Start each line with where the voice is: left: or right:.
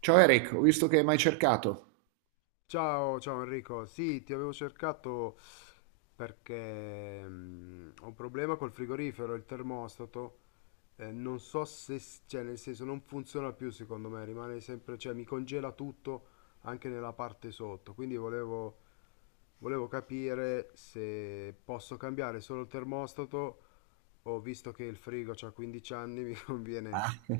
right: Ciao Eric, ho visto che hai mai cercato.
left: Ciao, ciao Enrico. Sì, ti avevo cercato perché ho un problema col frigorifero, il termostato. Non so se, cioè nel senso non funziona più secondo me, rimane sempre, cioè mi congela tutto anche nella parte sotto. Quindi volevo capire se posso cambiare solo il termostato o visto che il frigo ha 15 anni mi conviene
right: Ah,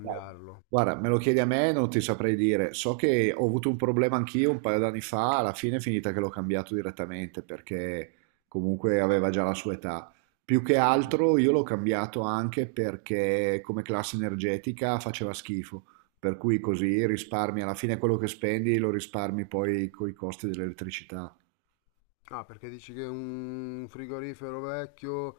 right: Dai. Guarda, me lo chiedi a me, non ti saprei dire. So che ho avuto un problema anch'io un paio d'anni fa, alla fine è finita che l'ho cambiato direttamente perché comunque aveva già la sua età. Più che altro io l'ho cambiato anche perché come classe energetica faceva schifo, per cui così risparmi alla fine quello che spendi lo risparmi poi con i costi dell'elettricità.
left: Ah, perché dici che è un frigorifero vecchio.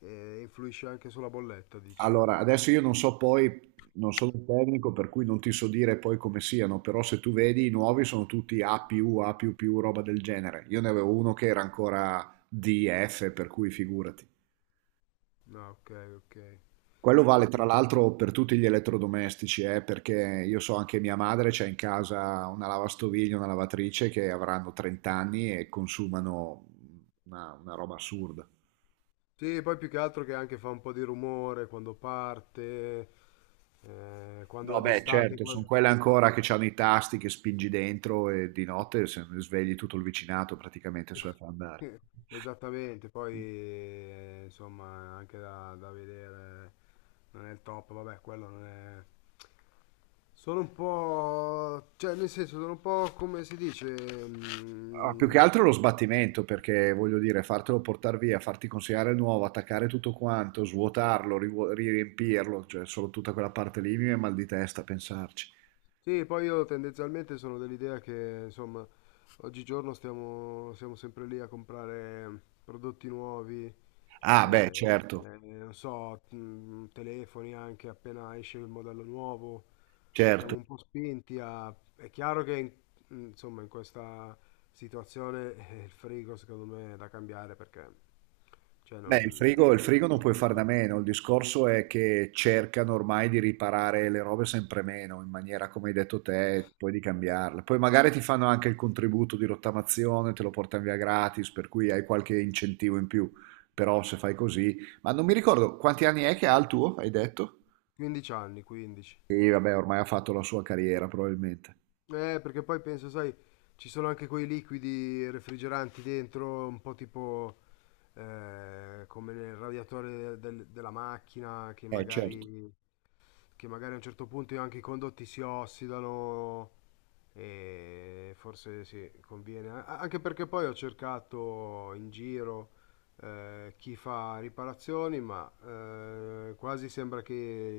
left: E influisce anche sulla bolletta, dici?
right: Allora, adesso io non so poi, non sono un tecnico, per cui non ti so dire poi come siano, però se tu vedi i nuovi sono tutti A+, più, A++, più più, roba del genere. Io ne avevo uno che era ancora DF, per cui figurati.
left: Ah, ok, ok.
right: Quello
left: Eh.
right: vale tra l'altro per tutti gli elettrodomestici, perché io so anche mia madre c'ha in casa una lavastoviglie, una lavatrice che avranno 30 anni e consumano una roba assurda.
left: Sì, poi più che altro che anche fa un po' di rumore quando parte,
right: No,
left: quando
right: beh,
left: d'estate,
right: certo, sono
left: quando.
right: quelle ancora che hanno i tasti che spingi dentro e di notte se ne svegli tutto il vicinato praticamente sulla fa andare.
left: Esattamente, poi insomma anche da vedere non è il top, vabbè, quello non è. Sono un po', cioè nel senso sono un po' come si dice.
right: Ah, più che
left: mm,
right: altro lo sbattimento, perché voglio dire, fartelo portare via, farti consegnare il nuovo, attaccare tutto quanto, svuotarlo, riempirlo, cioè solo tutta quella parte lì mi viene mal di testa a pensarci.
left: Sì, poi io tendenzialmente sono dell'idea che, insomma, oggigiorno siamo sempre lì a comprare prodotti nuovi.
right: Ah, beh,
left: eh,
right: certo,
left: Non so, telefoni anche appena esce il modello nuovo, siamo
right: certo.
left: un po' spinti a. È chiaro che, insomma, in questa situazione il frigo secondo me è da cambiare perché, cioè,
right: Beh, il frigo, il
left: non
right: frigo non puoi
left: so,
right: farne a
left: sono
right: meno, il discorso è che cercano ormai di riparare le robe sempre meno, in maniera, come hai detto te, poi di cambiarle. Poi magari ti fanno anche il contributo di rottamazione, te lo portano via gratis, per cui hai qualche incentivo in più, però se fai così... Ma non mi ricordo, quanti anni è che ha il tuo, hai detto?
left: 15 anni, 15.
right: Sì, vabbè, ormai ha fatto la sua carriera, probabilmente.
left: Perché poi penso, sai, ci sono anche quei liquidi refrigeranti dentro, un po' tipo come nel radiatore della macchina,
right: Certo,
left: che magari a un certo punto anche i condotti si ossidano e forse sì, conviene. Anche perché poi ho cercato in giro chi fa riparazioni, ma quasi sembra che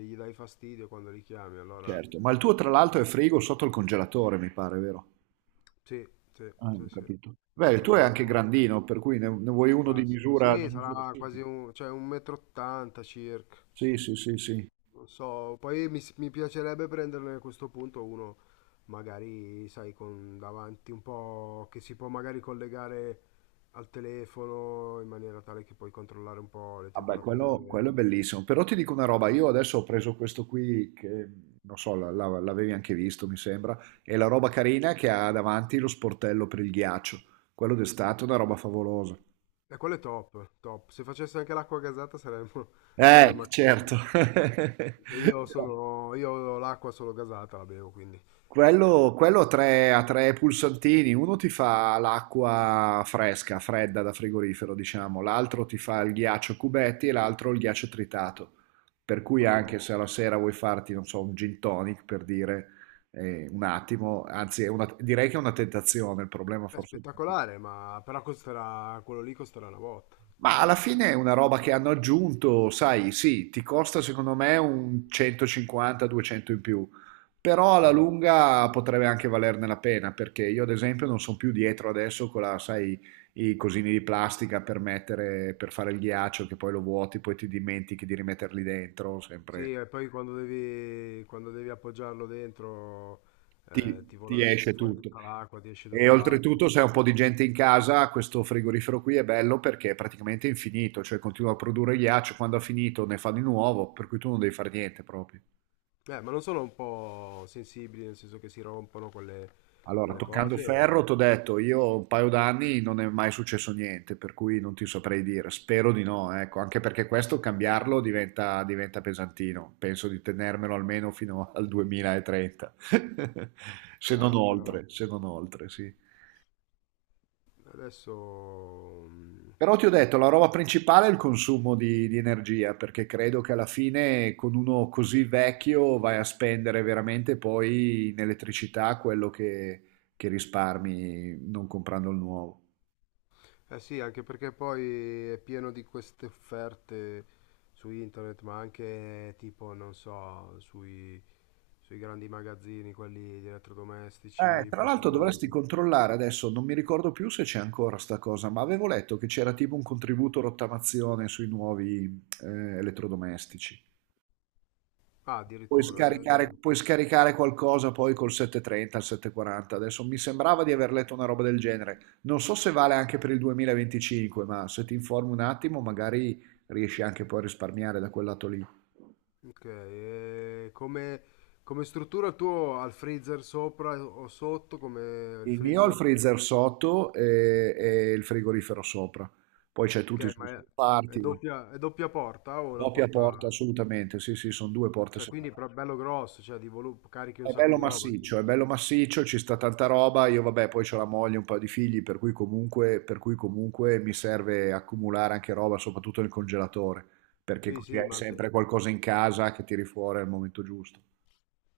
left: gli dai fastidio quando li chiami, allora
right: certo. Ma il tuo, tra l'altro, è frigo sotto il congelatore, mi pare, vero?
left: sì, sì,
right: Ah, ho
left: sì, sì.
right: capito. Beh,
left: è
right: il tuo è anche
left: Quello...
right: grandino, per cui ne vuoi uno
left: Classico.
right: di
left: Sì,
right: misura
left: sarà quasi
right: simile.
left: un, cioè un metro 80 circa.
right: Sì, sì, sì, sì.
left: Non so, poi mi piacerebbe prenderne a questo punto uno, magari, sai, con davanti un po' che si può magari collegare al telefono in maniera tale che puoi controllare un po' le
right: Vabbè, quello è
left: temperature.
right: bellissimo. Però ti dico una roba, io adesso ho preso questo qui che, non so, l'avevi anche visto, mi sembra, è la roba carina che ha davanti lo sportello per il ghiaccio. Quello d'estate è una roba favolosa.
left: E quello è top, top. Se facesse anche l'acqua gasata saremmo, saremmo a
right: Certo.
left: cavallo. Perché io ho l'acqua solo gasata, la bevo, quindi.
right: Quello ha tre pulsantini, uno ti fa l'acqua fresca, fredda da frigorifero, diciamo, l'altro ti fa il ghiaccio a cubetti e l'altro il ghiaccio tritato. Per cui
left: Madonna.
right: anche se alla sera vuoi farti, non so, un gin tonic per dire un attimo, anzi direi che è una tentazione, il problema
left: È
right: forse
left: spettacolare, ma però costerà, quello lì costerà una botta.
right: ma alla fine è una roba che hanno aggiunto, sai, sì, ti costa secondo me un 150-200 in più, però alla
left: Sì,
right: lunga potrebbe anche valerne la pena, perché io ad esempio non sono più dietro adesso con la, sai, i cosini di plastica per mettere, per fare il ghiaccio, che poi lo vuoti, poi ti dimentichi di rimetterli dentro,
left: sì,
right: sempre
left: e poi quando devi appoggiarlo dentro, ti
right: ti
left: vola
right: esce
left: fuori
right: tutto.
left: tutta l'acqua, ti esce
right: E
left: tutta l'acqua.
right: oltretutto, se hai un po' di gente in casa, questo frigorifero qui è bello perché è praticamente infinito, cioè continua a produrre ghiaccio, quando ha finito ne fa di nuovo, per cui tu non devi fare niente proprio.
left: Ma non sono un po' sensibili, nel senso che si rompono
right: Allora,
left: quelle
right: toccando
left: cose,
right: ferro,
left: o.
right: ti ho detto, io un paio d'anni non è mai successo niente, per cui non ti saprei dire, spero di no, ecco, anche perché questo cambiarlo diventa pesantino, penso di tenermelo almeno fino al 2030, se non
left: Chiaro, chiaro.
right: oltre, se non oltre, sì.
left: Adesso. mm,
right: Però ti ho detto, la roba principale è il consumo di energia, perché credo che alla fine con uno così vecchio vai a spendere veramente poi in elettricità quello che risparmi non comprando il nuovo.
left: Eh sì, anche perché poi è pieno di queste offerte su internet, ma anche tipo, non so, sui grandi magazzini, quelli di elettrodomestici
right: Tra
left: più
right: l'altro dovresti
left: famosi.
right: controllare adesso, non mi ricordo più se c'è ancora sta cosa, ma avevo letto che c'era tipo un contributo rottamazione sui nuovi elettrodomestici.
left: Ah,
right: Puoi
left: addirittura. Eh.
right: scaricare puoi scaricare qualcosa poi col 730, il 740. Adesso mi sembrava di aver letto una roba del genere. Non so se vale anche per il 2025, ma se ti informi un attimo, magari riesci anche poi a risparmiare da quel lato lì.
left: Ok, e come, struttura il tuo ha il freezer sopra o sotto, come il
right: Il mio ha il
left: freezer?
right: freezer sotto e il frigorifero sopra. Poi c'è tutti i
left: Ok,
right: suoi
left: ma
right: scomparti,
left: è doppia porta o una
right: doppia porta,
left: porta?
right: assolutamente. Sì, sì, sono due porte
left: Cioè quindi
right: separate.
left: però è bello grosso, cioè carichi un sacco di roba
right: È
left: dentro.
right: bello massiccio, ci sta tanta roba. Io vabbè, poi ho la moglie, un paio di figli, per cui comunque mi serve accumulare anche roba, soprattutto nel congelatore, perché
left: Sì,
right: così
left: sì,
right: hai
left: ma
right: sempre qualcosa in casa che tiri fuori al momento giusto.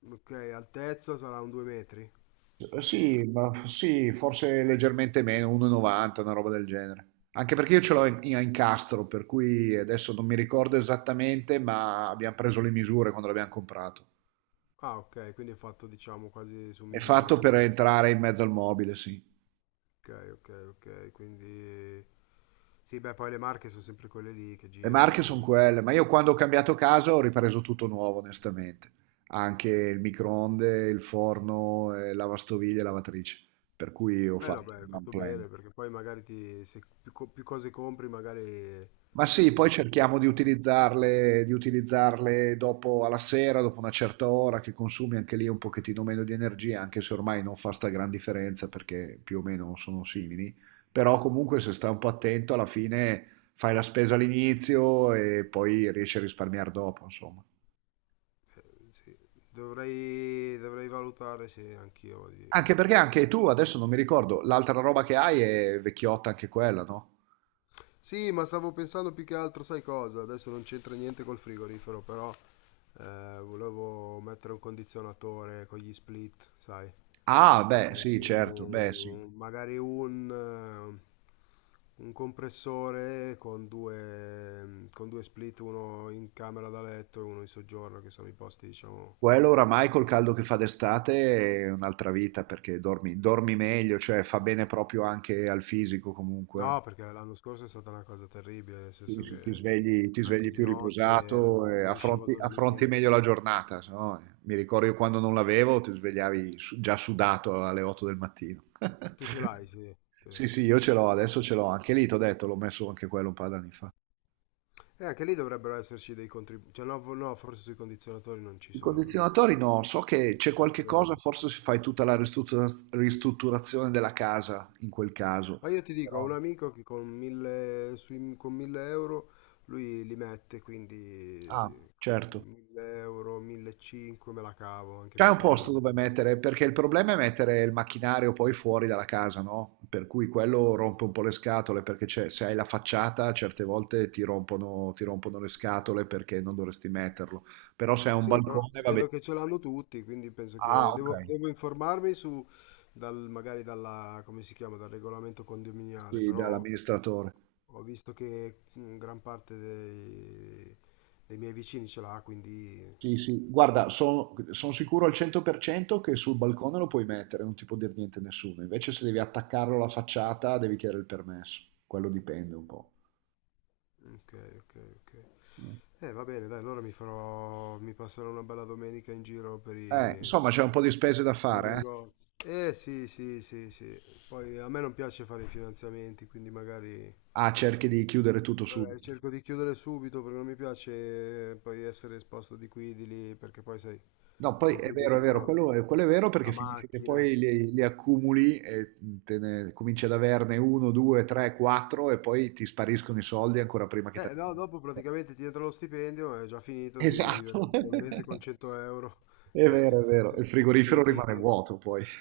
left: ok, altezza sarà un 2 metri?
right: Sì, ma sì, forse leggermente meno, 1,90, una roba del genere. Anche perché io ce l'ho
left: No.
right: in, a incastro, per cui adesso non mi ricordo esattamente, ma abbiamo preso le misure quando l'abbiamo comprato.
left: Ah, ok, quindi è fatto diciamo quasi su
right: È
left: misura
right: fatto per
left: come.
right: entrare in mezzo al mobile, sì.
left: Ok, ok, ok, quindi. Sì, beh, poi le marche sono sempre quelle lì che
right: Le
left: girano,
right: marche sono
left: quindi.
right: quelle, ma io quando ho cambiato casa ho ripreso tutto nuovo, onestamente. Anche il microonde, il forno, lavastoviglie e lavatrice. Per cui ho
left: Eh no,
right: fatto
left: beh, hai
right: un one
left: fatto
right: plan.
left: bene perché poi magari se più, più cose compri, magari
right: Ma sì, poi
left: poi ti.
right: cerchiamo di
left: No,
right: utilizzarle, di utilizzarle dopo alla sera, dopo una certa ora, che consumi anche lì un pochettino meno di energia, anche se ormai non fa sta gran differenza perché più o meno sono simili. Però comunque se sta un po' attento, alla fine fai la spesa all'inizio e poi riesci a risparmiare dopo, insomma.
left: sì. Dovrei valutare se anch'io di.
right: Anche perché anche tu, adesso non mi ricordo, l'altra roba che hai è vecchiotta anche quella, no?
left: Sì, ma stavo pensando più che altro, sai cosa? Adesso non c'entra niente col frigorifero, però volevo mettere un condizionatore con gli split, sai?
right: Ah, beh, sì,
left: Magari
right: certo, beh, sì.
left: un compressore con due, split, uno in camera da letto e uno in soggiorno, che sono i posti, diciamo.
right: Quello oramai col caldo che fa d'estate è un'altra vita perché dormi, dormi meglio, cioè fa bene proprio anche al fisico comunque.
left: No, perché l'anno scorso è stata una cosa terribile, nel
right: Sì,
left: senso
right: sì, ti
left: che
right: svegli, ti
left: anche
right: svegli
left: di
right: più
left: notte
right: riposato e
left: non riuscivo a
right: affronti
left: dormire.
right: meglio la giornata, se no, mi ricordo io quando non l'avevo, ti svegliavi già sudato alle 8 del mattino.
left: Tu ce l'hai, sì. Sì.
right: Sì, sì, io ce l'ho, adesso ce l'ho, anche lì, ti ho detto, l'ho messo anche quello un paio d'anni fa.
left: E anche lì dovrebbero esserci dei contributi. Cioè, no, no, forse sui condizionatori non ci
right: I
left: sono, no?
right: condizionatori no, so che c'è
left: Non
right: qualche
left: credo.
right: cosa, forse se fai tutta la ristrutturazione della casa in quel caso.
left: Ma io ti dico, ho
right: Però,
left: un amico che con 1000 euro lui li mette, quindi
right: ah, certo.
left: 1000 euro, 1500 me la cavo, anche
right: C'è un
left: perché non la
right: posto dove
left: metto.
right: mettere, perché il problema è mettere il macchinario poi fuori dalla casa, no? Per cui quello rompe un po' le scatole, perché se hai la facciata certe volte ti rompono le scatole perché non dovresti metterlo. Però se hai un
left: Sì, però
right: balcone va bene.
left: vedo che ce l'hanno tutti, quindi penso
right: Ah,
left: che
right: ok.
left: devo informarmi su, magari dalla, come si chiama, dal regolamento condominiale,
right: Sì,
left: però
right: dall'amministratore.
left: ho visto che gran parte dei miei vicini ce l'ha, quindi.
right: Sì, sì, guarda, sono sicuro al 100% che sul balcone lo puoi mettere, non ti può dire niente nessuno. Invece se devi attaccarlo alla facciata, devi chiedere il permesso. Quello dipende un po'.
left: Ok, ok, ok. Va bene, dai, allora mi passerò una bella domenica in giro
right: Insomma, c'è un po' di spese da
left: per i
right: fare, eh?
left: negozi. Sì, sì, sì, sì. Poi a me non piace fare i finanziamenti, quindi magari.
right: Ah, cerchi di chiudere tutto
left: Magari
right: subito.
left: cerco di chiudere subito perché non mi piace poi essere esposto di qui, di lì, perché poi sai,
right: No, poi
left: compri due o
right: è
left: tre
right: vero,
left: cose.
right: quello è vero perché
left: La
right: finisce che
left: macchina.
right: poi li accumuli e cominci ad averne uno, due, tre, quattro e poi ti spariscono i soldi ancora prima che te...
left: No, dopo praticamente ti entra lo stipendio, è già finito, devi vivere
right: Esatto.
left: tutto il mese con 100 euro
right: È
left: e,
right: vero, è vero. Il
left: e i
right: frigorifero rimane
left: ticket.
right: vuoto poi.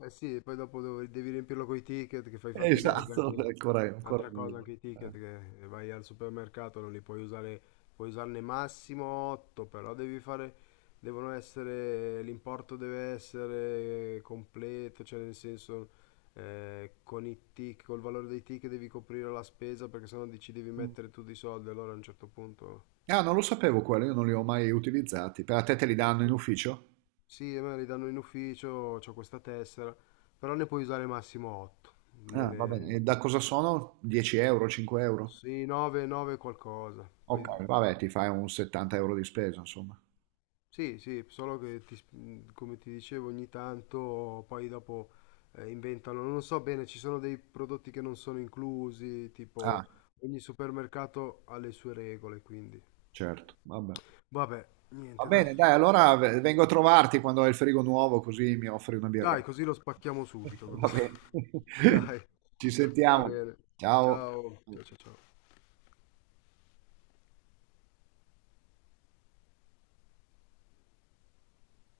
left: Eh sì, poi dopo devi riempirlo con i ticket che fai fatica perché
right: Esatto, è
left: anche
right: ancora, ancora
left: un'altra cosa,
right: meglio.
left: anche i ticket
right: Eh.
left: che vai al supermercato non li puoi usare, puoi usarne massimo 8, però devi fare, devono essere, l'importo deve essere completo, cioè nel senso col valore dei ticket devi coprire la spesa perché sennò dici devi
right: Mm.
left: mettere tu dei soldi, allora a un certo punto.
right: Ah, non lo sapevo quello, io non li ho mai utilizzati. Per a te te li danno in
left: Sì,
right: ufficio?
left: sì, a me li danno in ufficio, ho questa tessera, però ne puoi usare massimo 8.
right: Ah, va
left: Nelle...
right: bene. E da cosa sono? 10 euro, 5 euro?
left: Sì, 9, 9 qualcosa. Poi,
right: Ok, vabbè, ti fai un 70 euro di spesa, insomma.
left: sì, sì, solo che come ti dicevo ogni tanto poi dopo inventano, non so bene, ci sono dei prodotti che non sono inclusi,
right: Ah,
left: tipo ogni supermercato ha le sue regole, quindi.
right: certo, vabbè.
left: Vabbè,
right: Va
left: niente, dai.
right: bene, dai, allora vengo a trovarti quando hai il frigo nuovo, così mi offri una birra.
left: Dai, così lo spacchiamo subito, così.
right: Va bene.
left: Dai,
right: Ci
left: va
right: sentiamo.
left: bene.
right: Ciao.
left: Ciao, ciao, ciao, ciao.